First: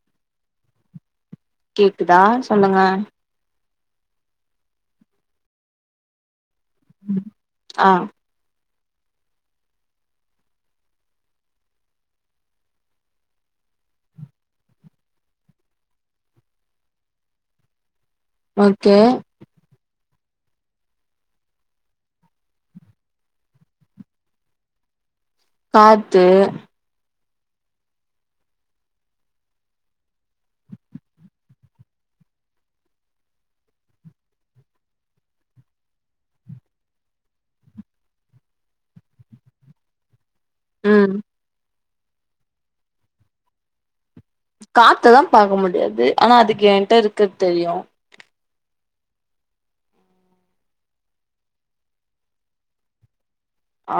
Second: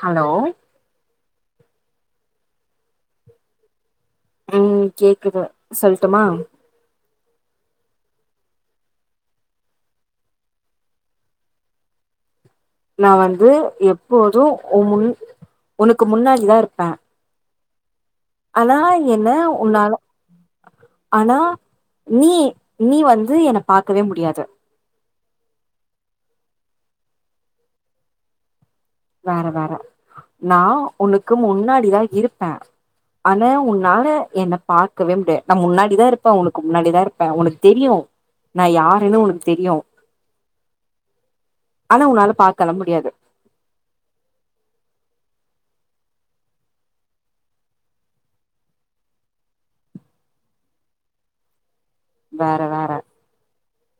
hello கேக்குதா சொல்லுங்க ம் கேக்குது சொல்டுமா ஆ நா வந்து எப்போதும் உ முன் உனக்கு முன்னாடிதா இருப்பேன் ஆனா ஓகே என்ன உன்னால ஆனா நீ நீ வந்து என பாக்கவே முடியாது பாத்து வேற வேற நா உனக்கு முன்னாடிதான் இருப்பேன் ஆனா உன்னால என்ன பாக்கவே முடியாது நா முன்னாடிதான் இருப்பேன் உனக்கு முன்னாடிதான் இருப்பேன் உனக்கு தெரியும் நா யாருன்னு உனக்கு தெரியும் ம் ஆனா உன்னால பாக்கலாம் முடியாது காத்து தா பாக்க முடியாது ஆனா அதுக்கு என்ட்ட இருக்கறது தெரியும் வேற வேற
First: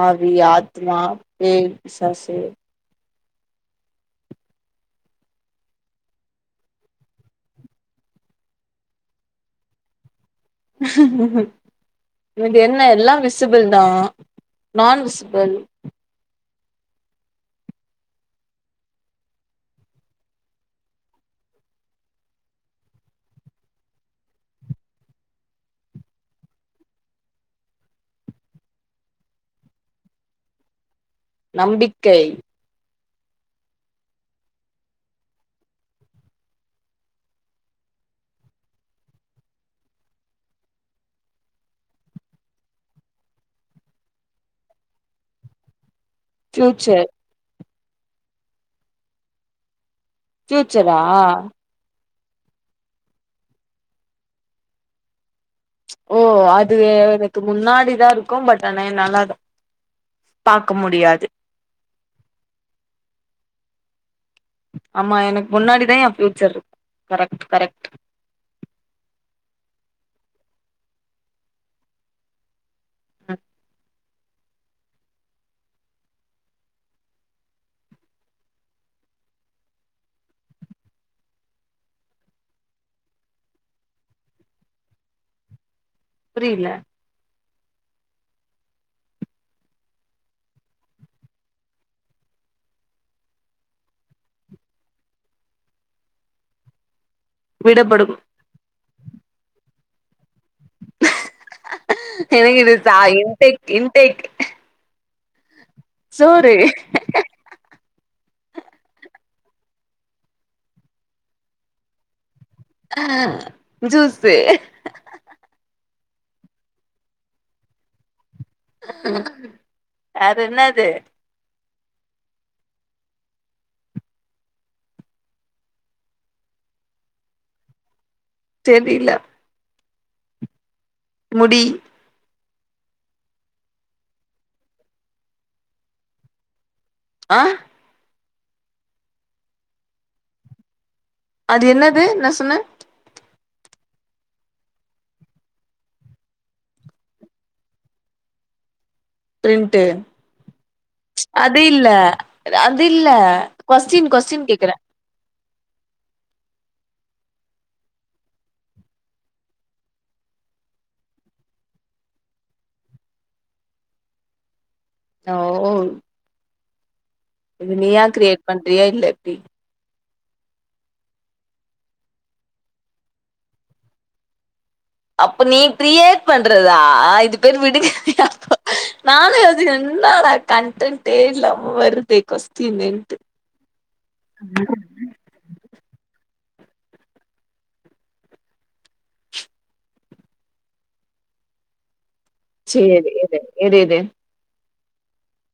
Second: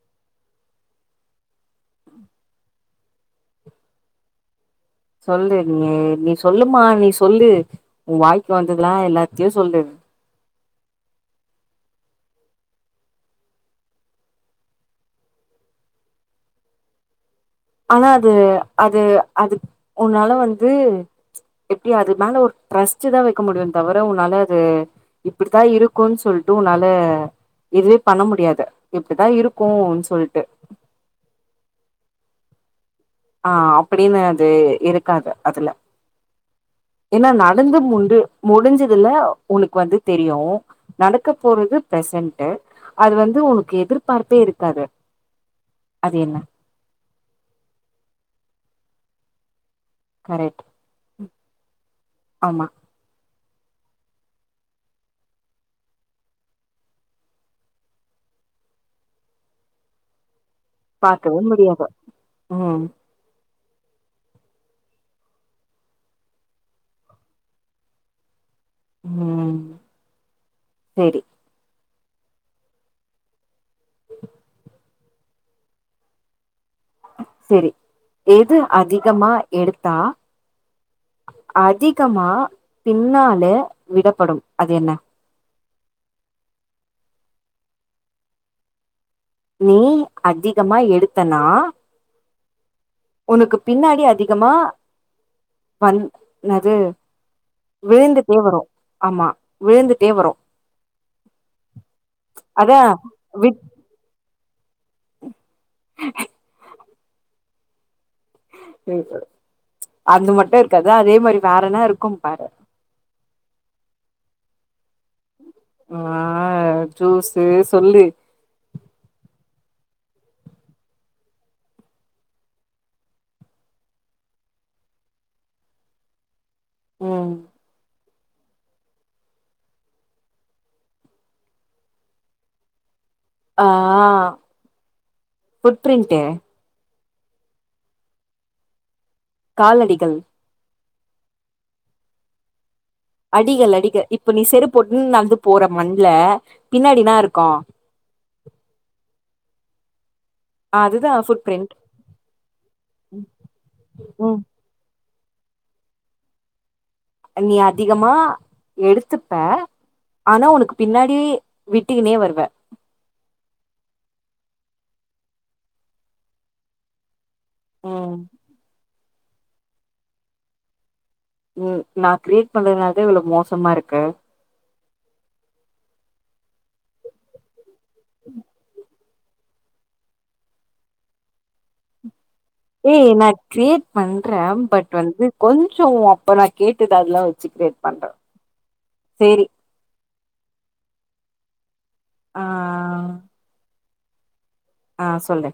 ஆவி ஆத்மா பேய் பிசாசு சொல்லு நீ நீ சொல்லுமா நீ சொல்லு உன் வாய்க்கு வந்ததெல்லாம் எல்லாத்தையும் சொல்லு உனக்கு என்ன எல்லாம் விசிபிள் தான் நான் விசிபிள் ஆனா அது அது அது உன்னால வந்து எப்டி அது மேல ஒரு ட்ரஸ்ட் தான் வைக்க முடியுமே தவிர உன்னால அது இப்டித்தான் இருக்கும்ன்னு சொல்லிட்டு உன்னால இதுவே பண்ண முடியாது இப்டித்தான் இருக்கும் அப்டின்னு சொல்ட்டு நம்பிக்கை ஆ அப்டின்னு அது இருக்காது அதுல ஏன்னா நடந்து முண்டு முடிஞ்சதுல உனக்கு வந்து தெரியும் நடக்க போறது பிரசன்ட் அது வந்து உனக்கு எதிர்பார்ப்பே இருக்காது அது என்ன ஃபியூச்சர் கரெக்ட் ஃபியூச்சரா ஆமா ஓ அது எனக்கு முன்னாடிதான் இருக்கும் பட் ஆனா என்னால பாக்க முடியாது பாக்கவே முடியாது ம் ஆமா எனக்கு முன்னாடிதான் என் ஃபியூச்சர் கரெக்ட்டு கரெக்ட்டு ம் சேரி ம் செரி எது அதிகமா எடுத்தா அதிகமா பின்னால விடப்படும் அது என்ன புரியல நெய் அதிகமா எடுத்தனா உனக்கு பின்னாடி அதிகமா வந் என்னது விடப்படும் விழுந்துட்டே வரும் ஆமா விழுந்துட்டே வரும் எனக்கு இது அதா சா விட் இன்டெக் இன்டேக் சோறு அது மட்டும் இருக்காது அதே மாரி வேறனா இருக்கும் பாரு ஆ ஜூசு ஆ ஜூசு சொல்லு வேற என்னது ம் தெரில முடி ஆ புட் பிர்ண்ட்டு ஆ காலடிகள் அது என்னது என்ன சொன்ன அடிகள் அடிக இப்ப நீ செருப்போட்டுன் நடந்து போற மண்ல பின்னாடி என்ன இருக்கு ஃப்ரெண்ட்டு அதுதா ஃபுட் அது பிரிண்ட் இல்ல அது இல்ல கொஸ்டின் ம் கொஸ்டின் கேக்குற நீ அதிகமா எடுத்துப்ப ஆனா உனக்கு பின்னாடி விட்டிக்குனே வருவ ஓ இது நீயா ம் கிரியேட் பண்றியா இல்ல டி ம் நா கிரியேட் பண்றனாலதா இவ்வளோ மோசமா இருக்கு அப்ப நீ கிரியேட் பண்றதா இது பேரு விடுக் ப்ப நானு அது என்னடா கன்டன்டு இல்லாம வருது ஏய் நா கிரேட் பண்ற பட் வந்து கொஞ்சோ அப்ப நா கேட்டுது அதெல்லா வெச்சு கிரேட் பண்ற சேரி ஆ சேரி எது எது எது ஆ சொல்லு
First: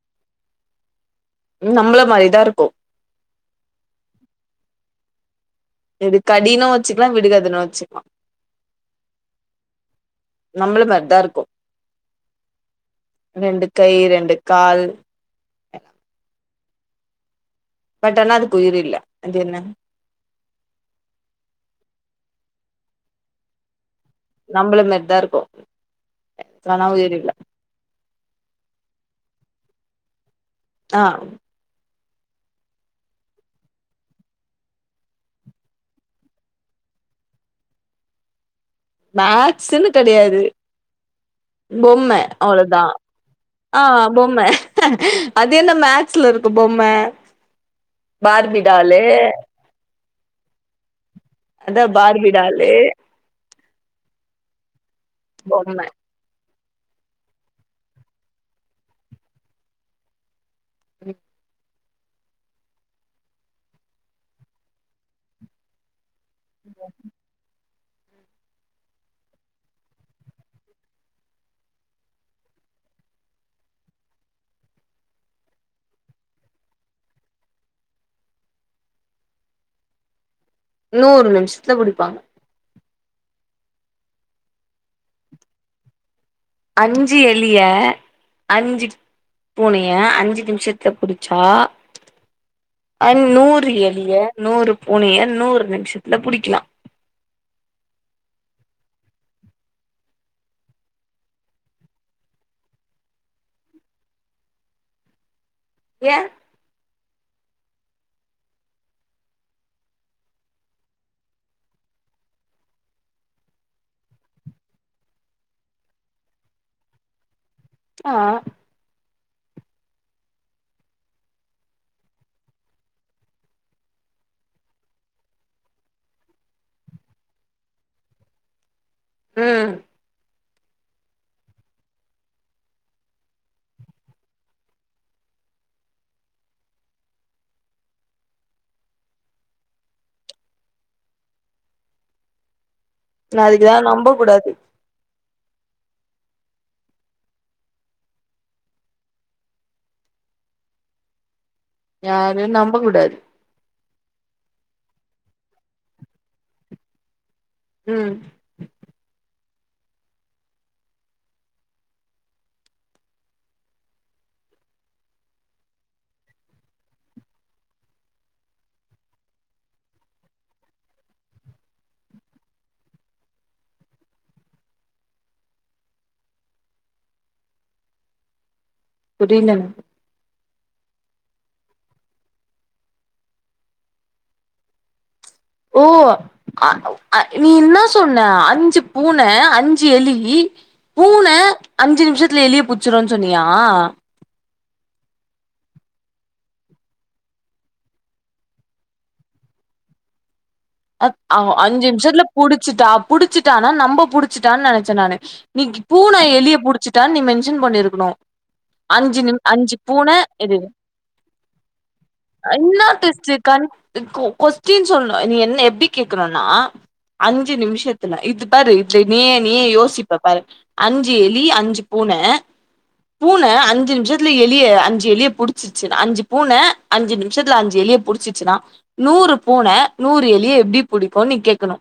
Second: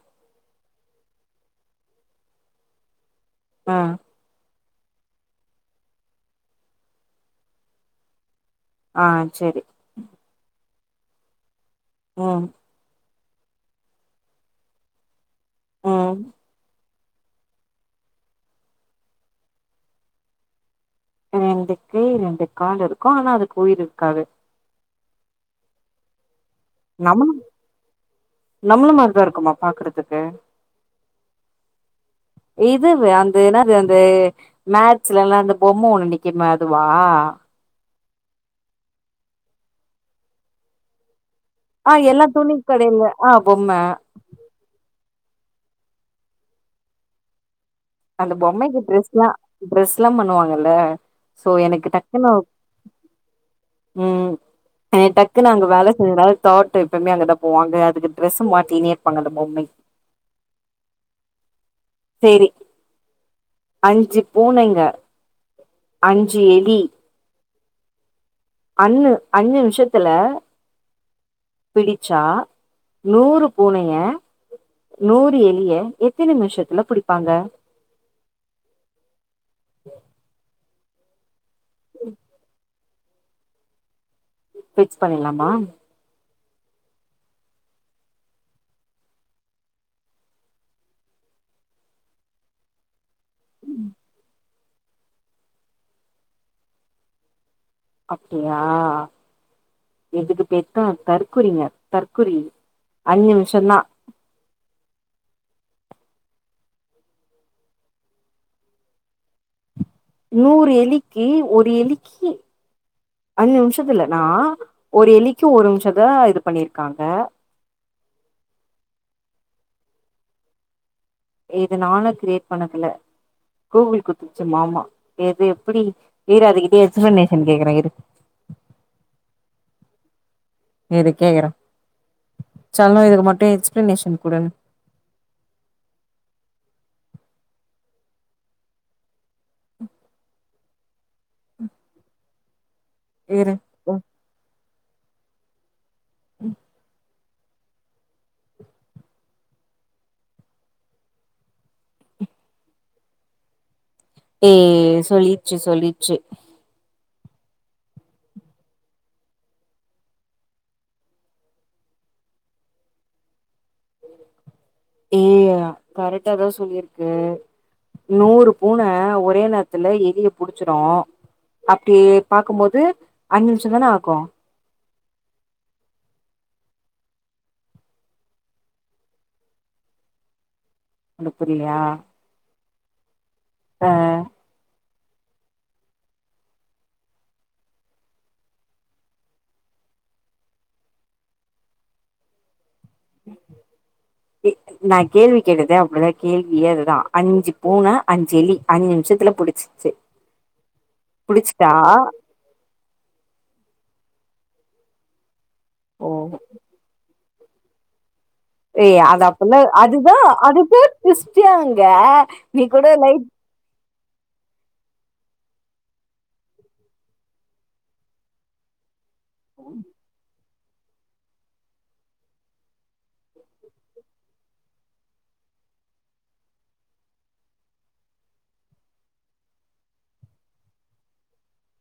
நம்மள மாரிதா இருக்கு ஆ இது கடினு வெச்சுக்கலா விடுகதன்னு வெச்சுக்கலா ஆ சேரி நம்ள மார்தா இருக்கு ம் ரெண்டு கை ரெண்டு கால் ம் பட் ஆனா அதுக்கு உயிரில்ல அது என்ன ரெண்டு கை ரெண்டு கால் இருக்கு ஆனா அதுக்கு உயிர் இருக் நம்மள மாரி இதா இருக்கு ஆனா உயிர் நம்மள இல்ல நம்மள மார்தா இருக் க்குமா பாக்குறதுக்கு ஆ இதுவே அந்த என்னது அந்த மேக்சுலெல்ல அந்த பொம்ம ஒண்ணு நக்குமே அதுவா மேக்ஸ்சுன்னு கெடையாது ஆ பொம்ம எல்லா துணி அவ்ளோதா கடையில ஆ பொம்ம ஆ பொம்ம அது என்ன மேக்ஸ்ல இருக்கு பொம்ம அந்த பார்பி பொம்மைக்கு டாலு டிரெஸ்ல்லா டிரெஸ்ல்லாம் பண்ணுவாங்கல்ல சோ அதா எனக்கு பார்பி டக்குன்னோ டாலு ம் அ டக்கு அங்க பொம்ம வேலை செய்யிறாள் தாட் எப்பவுமே அங்கதா போவாங்க அதுக்கு ட்ரெஸ்சு மாத்திகினே இருப்பாங்க அந்த பொம்மக்கி ம் சேரி அஞ்சு பூனைங்க அஞ்சு எலி அன்னு அஞ்சு நிம்ஷத்துல பிடிச்சா நூறு பூனைய நூறு எலிய எத்தின் நிம்ஷத்துல புடிப்பாங்க நூறு நிம்ஷு ட்ல புடிப்பாங்க பிக்ஸ் பண்ணில்லாமா அஞ்சு எலிய அஞ்சு பூனைய அஞ்சு நிம்ஷத்துல புடிச்சா அன் நூறு எலிய நூறு பூனைய நூறு நிம்ஷத்துல புடிக்கலாம் அப்டியா இதுக்கு பேர்தா தற்குறிங்க தற்குரி அஞ்சு நிம்ஷந்தான் யேன் நூறு எலிக்கி ஒரு எலிக்கி அஞ்சு நிம்ஷத்துல நா ஒரு எலிக்கி ஒரு நிம்ஷத்து தான் இது பண்ணிருக்காங்க ஆ இது நானா கிரியேட் பண்ணதுல்ல கூகுள் குடுத்துச்சு மாமா எது எப்டி இரு அதுகிட்டயே எக்ஸ்பிளனேஷன் கேக்குறே இரு ம் இரு கேக்குறே சொல்னும் இதுக்கு மட்டு எக்ஸ்பிளனேஷன் குடுன்னு ம் ம் அதுக்குதா நம்ப கூடாது ம் யாரு நம்ப கூடாது ம் சொல்லிச்சு சொல்லிச்சு ம் ம் கரெக்டாதா சொல்லிருக்கு நூறு பூனை ஒரே நேரத்துல எலிய புடிச்சிரும் அப்டி பாக்கம்போது அஞ்சு நிமிஷம் தானே ஆகும் புரில அனுப்புரியா ப ஓ அ ஒ அ நீ இன்னா சொன்ன அஞ்சு பூனை அஞ்சு எலி பூனை அஞ்சு நிமிஷத்துல எலிய புச் சுடும் சொன்னியா நா கேள்வி கேட்டதே அப்டிதா கேள்வியே அதுதான் அஞ்சு பூனை அஞ்சு எலி அஞ்சு நிம்ஷத்துல புடிச்சிச்சு அக் அவோ புடிச்சிட்டா அஞ்சு நிம்ஷத்துல புடிச்சுட்டா புடிச்சுட்டனா நம்ப புடிச் சுட்டான்னு நெனைச்சே நானு நீ ஓ பூனை எலிய புடிச்சட்டா நீ மென்ஸ் சன் பண்ணிருக்கணு ஏய் அஞ்சு அது நிம் அப்பல்லாம் அஞ்சு பூன அதுதான் இது அதுதான் ட்விஸ்டே அங்க நீ கூட என்னா லைட் டெஸ்ட்டு கண் கொ கொஸ்டின் சொல்லனும் நீ என்ன எப்படி கேக்கணும்னா அஞ்சு நிமிஷத்துல இது பாரு நீயே நீயே யோசிப்ப பாரு அஞ்சு எலி அஞ்சு பூனை பூனை அஞ்சு நிமிஷத்துல எலிய அஞ்சு எலிய புடிச்சிச்சு அஞ்சு பூனை அஞ்சு நிமிஷத்துல அஞ்சு எலிய புடிச்சிச்சுன்னா நூறு பூனை நூறு எலிய எப்படி புடிக்கும்னு நீ கேக்கணும்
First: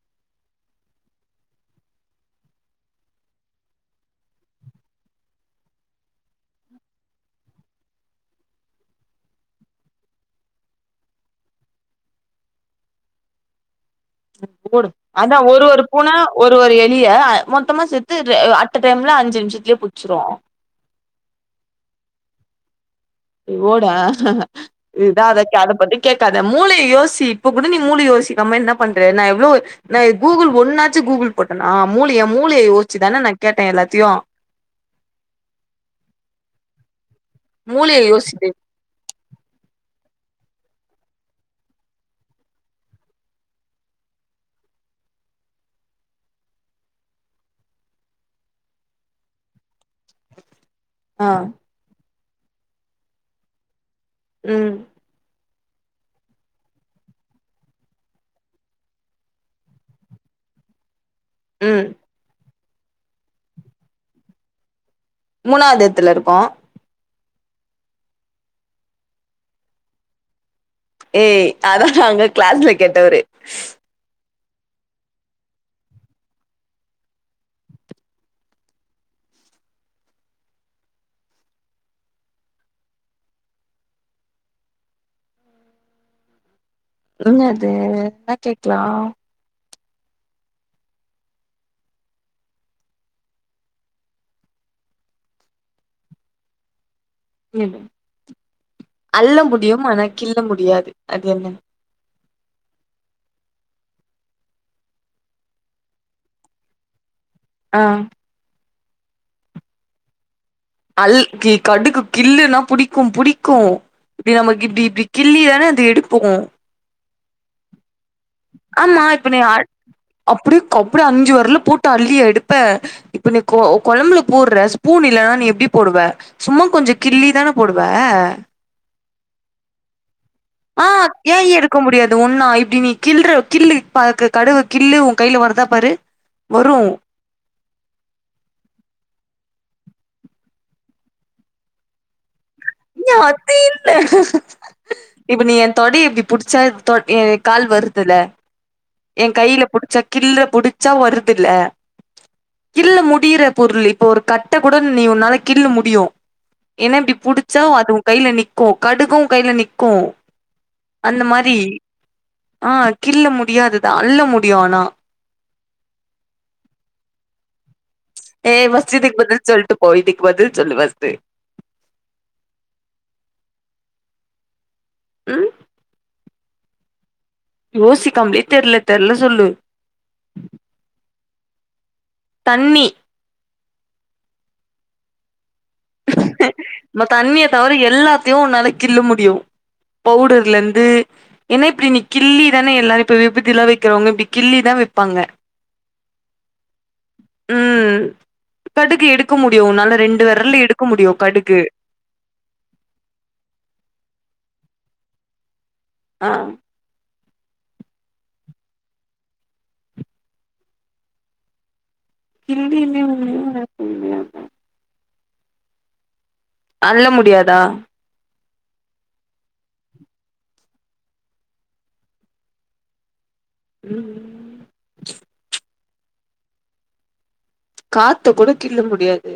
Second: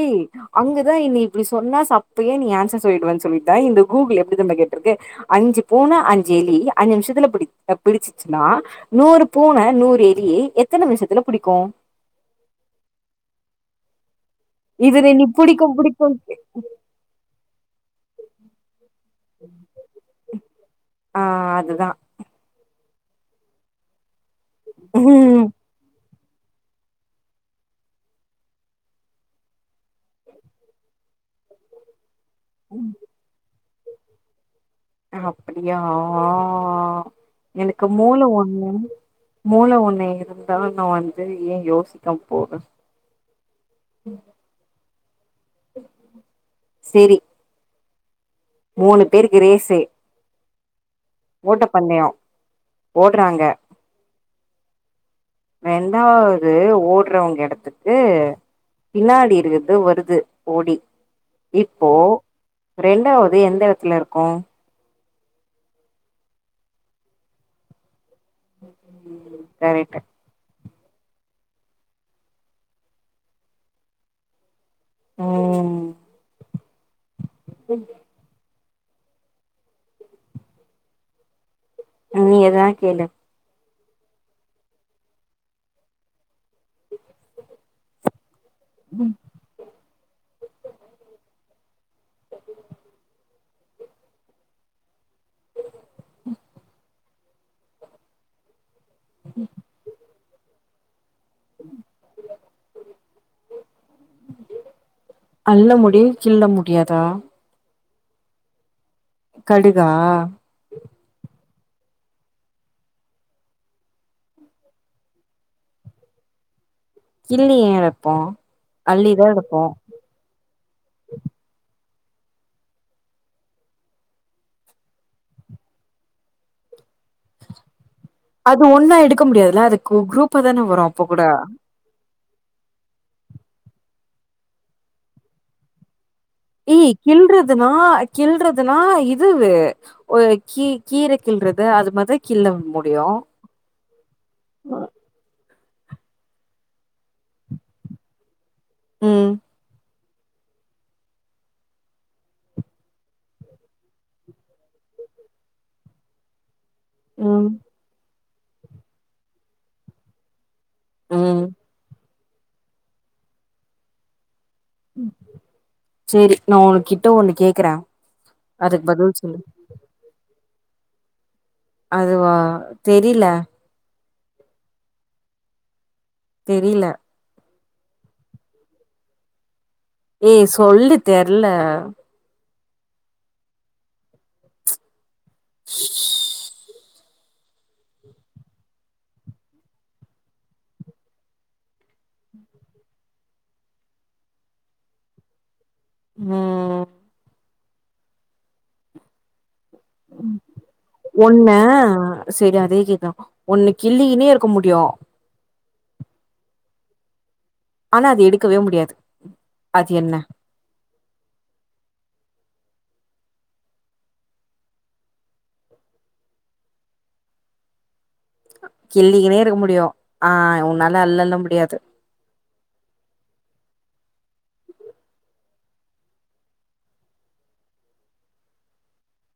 ஏய் அங்கதான் என்ன இப்படி சொன்னா அப்பே நீ ஆன்சர் சொல்லிடுவன்னு சொல்லிதான் இந்த கூகுள் எப்படி நம்ம கேட்டிருக்கு அஞ்சு பூனை அஞ்சு எலி அஞ்சு நிமிஷத்துல பிடி பிடிச்சிச்சுன்னா நூறு பூனை நூறு எலிய எத்தனை நிமிஷத்துல புடிக்கும் கூடு அதான் ஒரு ஒரு புடிக்கு பூனை ஒரு ஒரு எலிய மொத்தமா சேர்த்து அட்ட டைம்ல அஞ்சு நிமிஷத்துலயே புடிச்சிரும் ஆ அதுதா ஓடா இதா அத ம் [unintelligible] பத்தி கேட்காத மூலைய யோசி இப்ப கூட நீ மூளைய யோசிக்காம என்ன பண்ற நான் எவ்ளோ கூகுள் ஒன்னாச்சு கூகுள் போட்டேனா மூலைய அப்படியா எனக்கு மூளைய மூல யோசிட்டு ஒன்னு மூளை ஒன்னு இருந்தால் நான் வந்து ஏன் யோசிக்க போறேன் செரி மூணு பேருக்கு ரேசு ஆ ஓட்ட பந்தயம் ஓடுறாங்க ம் ரெண்டாவது ஓடுறவங்க இடத்துக்கு பின்னாடி இருக்கறது வருது ஓடி ம் இப்போ ரெண்டாவது எந்த இடத்துல இருக்கோம் மூணாவது இடத்துல இருக்கோம் கரெக்ட்டு ஏய் அதான் அங்க கிளாஸ்ல கெட்டவரு ம் ம் நீயே தான் கேளு என்ன அது என்ன கேக்கலாம் ம் அல்ல முடியும் ஆனா கில்ல முடியாது அது என்ன அல்ல முடியும் கில்ல முடியாதா ஆ கடுகா அல்கி கடுக்கு கில்ள்ளுன்னா புடிக்கு புடிக்கு இப்பிடி நமக்கு இப்பிடி இப்பிடி கிள்ளி தான அது எடுப்போ கிள்ளி ஏறப் ஆமா இப்ப நீ அப்பிடிக் அப்பிடியே அஞ்சு வெரல போட் த் அள்ளி எடுப்ப இப்ப நீ கொ கொழம்புல போடற ஸ்பூன் இல்லன்னா நீ எப்பிடி போடுவ சும்மா கொஞ்ச அது ஒன்னா எடுக்க முடியாதுல்ல அதுக்கு குரூப்பா தான வரு அப்பகூட அது ஒன்னா இப்பிடி நீ கிள்ளற கிள்ளி பா கடுவு கிள்ளு உ கையில வருதா பாரு வரு யே கிள்றதுனா கிள்றதுனா இதுவு ஒரு கீ கீரை கில்லறது அது மாரிதா கிள்ள ஏ அது இல்ல இப்ப நீ என் தொட இப்பிடி புடிச்சா கால் வருதுல ஏ ம் கையில புடிச்சா கிள்ள புடிச்சா வருதுல்ல கிள்ள முடியிற பொருள் இப்ப ஒரு கட்ட கூட நீ உன்னால கிள்ளு முடியு ஏன இப்பிடி ம் புடிச்சா அது வரு கையில நி்க்கு கடுக்கு கையில நிக்கு அந்த ம் மாரி ஆ கிள்ள முடியாது த அல்ல முட் சேரி நா உன் கிட்ட ஒண்ணு கேக்குறே ஏ அதுக்கு பஸ்ட் இதுக்கு சொல்லு பதில் சொல்ட்டு போ இது பதில் சொல்லு பஸ்ட்டு அதுவா தெரியல ம் தெரியல யோசிக்காமயே தெர்ல தெர்ல சொல்லு ஏ சொல்லு தெர்ல தண்ணி [unintelligible] நா தண்ணிய தவிர எல்லாத்தையு உன்னால கிள்ள முடியு பவுடர்ல இந்து ஏன்னா இப்பிடி நீ கிள்ளி தானே எல்லாரு இப்ப விபுதில்லா வைக்கிறவுங்க இப்பிடி கிள்ளிதா வைப்பாங்க ம் ம் ம் கடுகு எடுக்க முடி உன்னால ரெண்டு வெரல எடு ஒன்ன சேரி அதே கேக்குறே ஒன்ன கிள்ளிகின்னே இங்கியு இருக்க முடியு ஆ ஆனா அது எடுக்கவே முடியாது அது என்ன கில்லி மே [inaudible] தெரியாதுக்கா அல்ல முடியாதா கிள்ளிகின்னே இருக்க முடியு ஆ உன்னால அல்லல்ல முடியாது ம் ம் காத்த கூட கிள்ள முடியாது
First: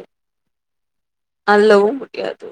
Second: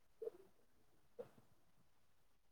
அல்லவு முடியாது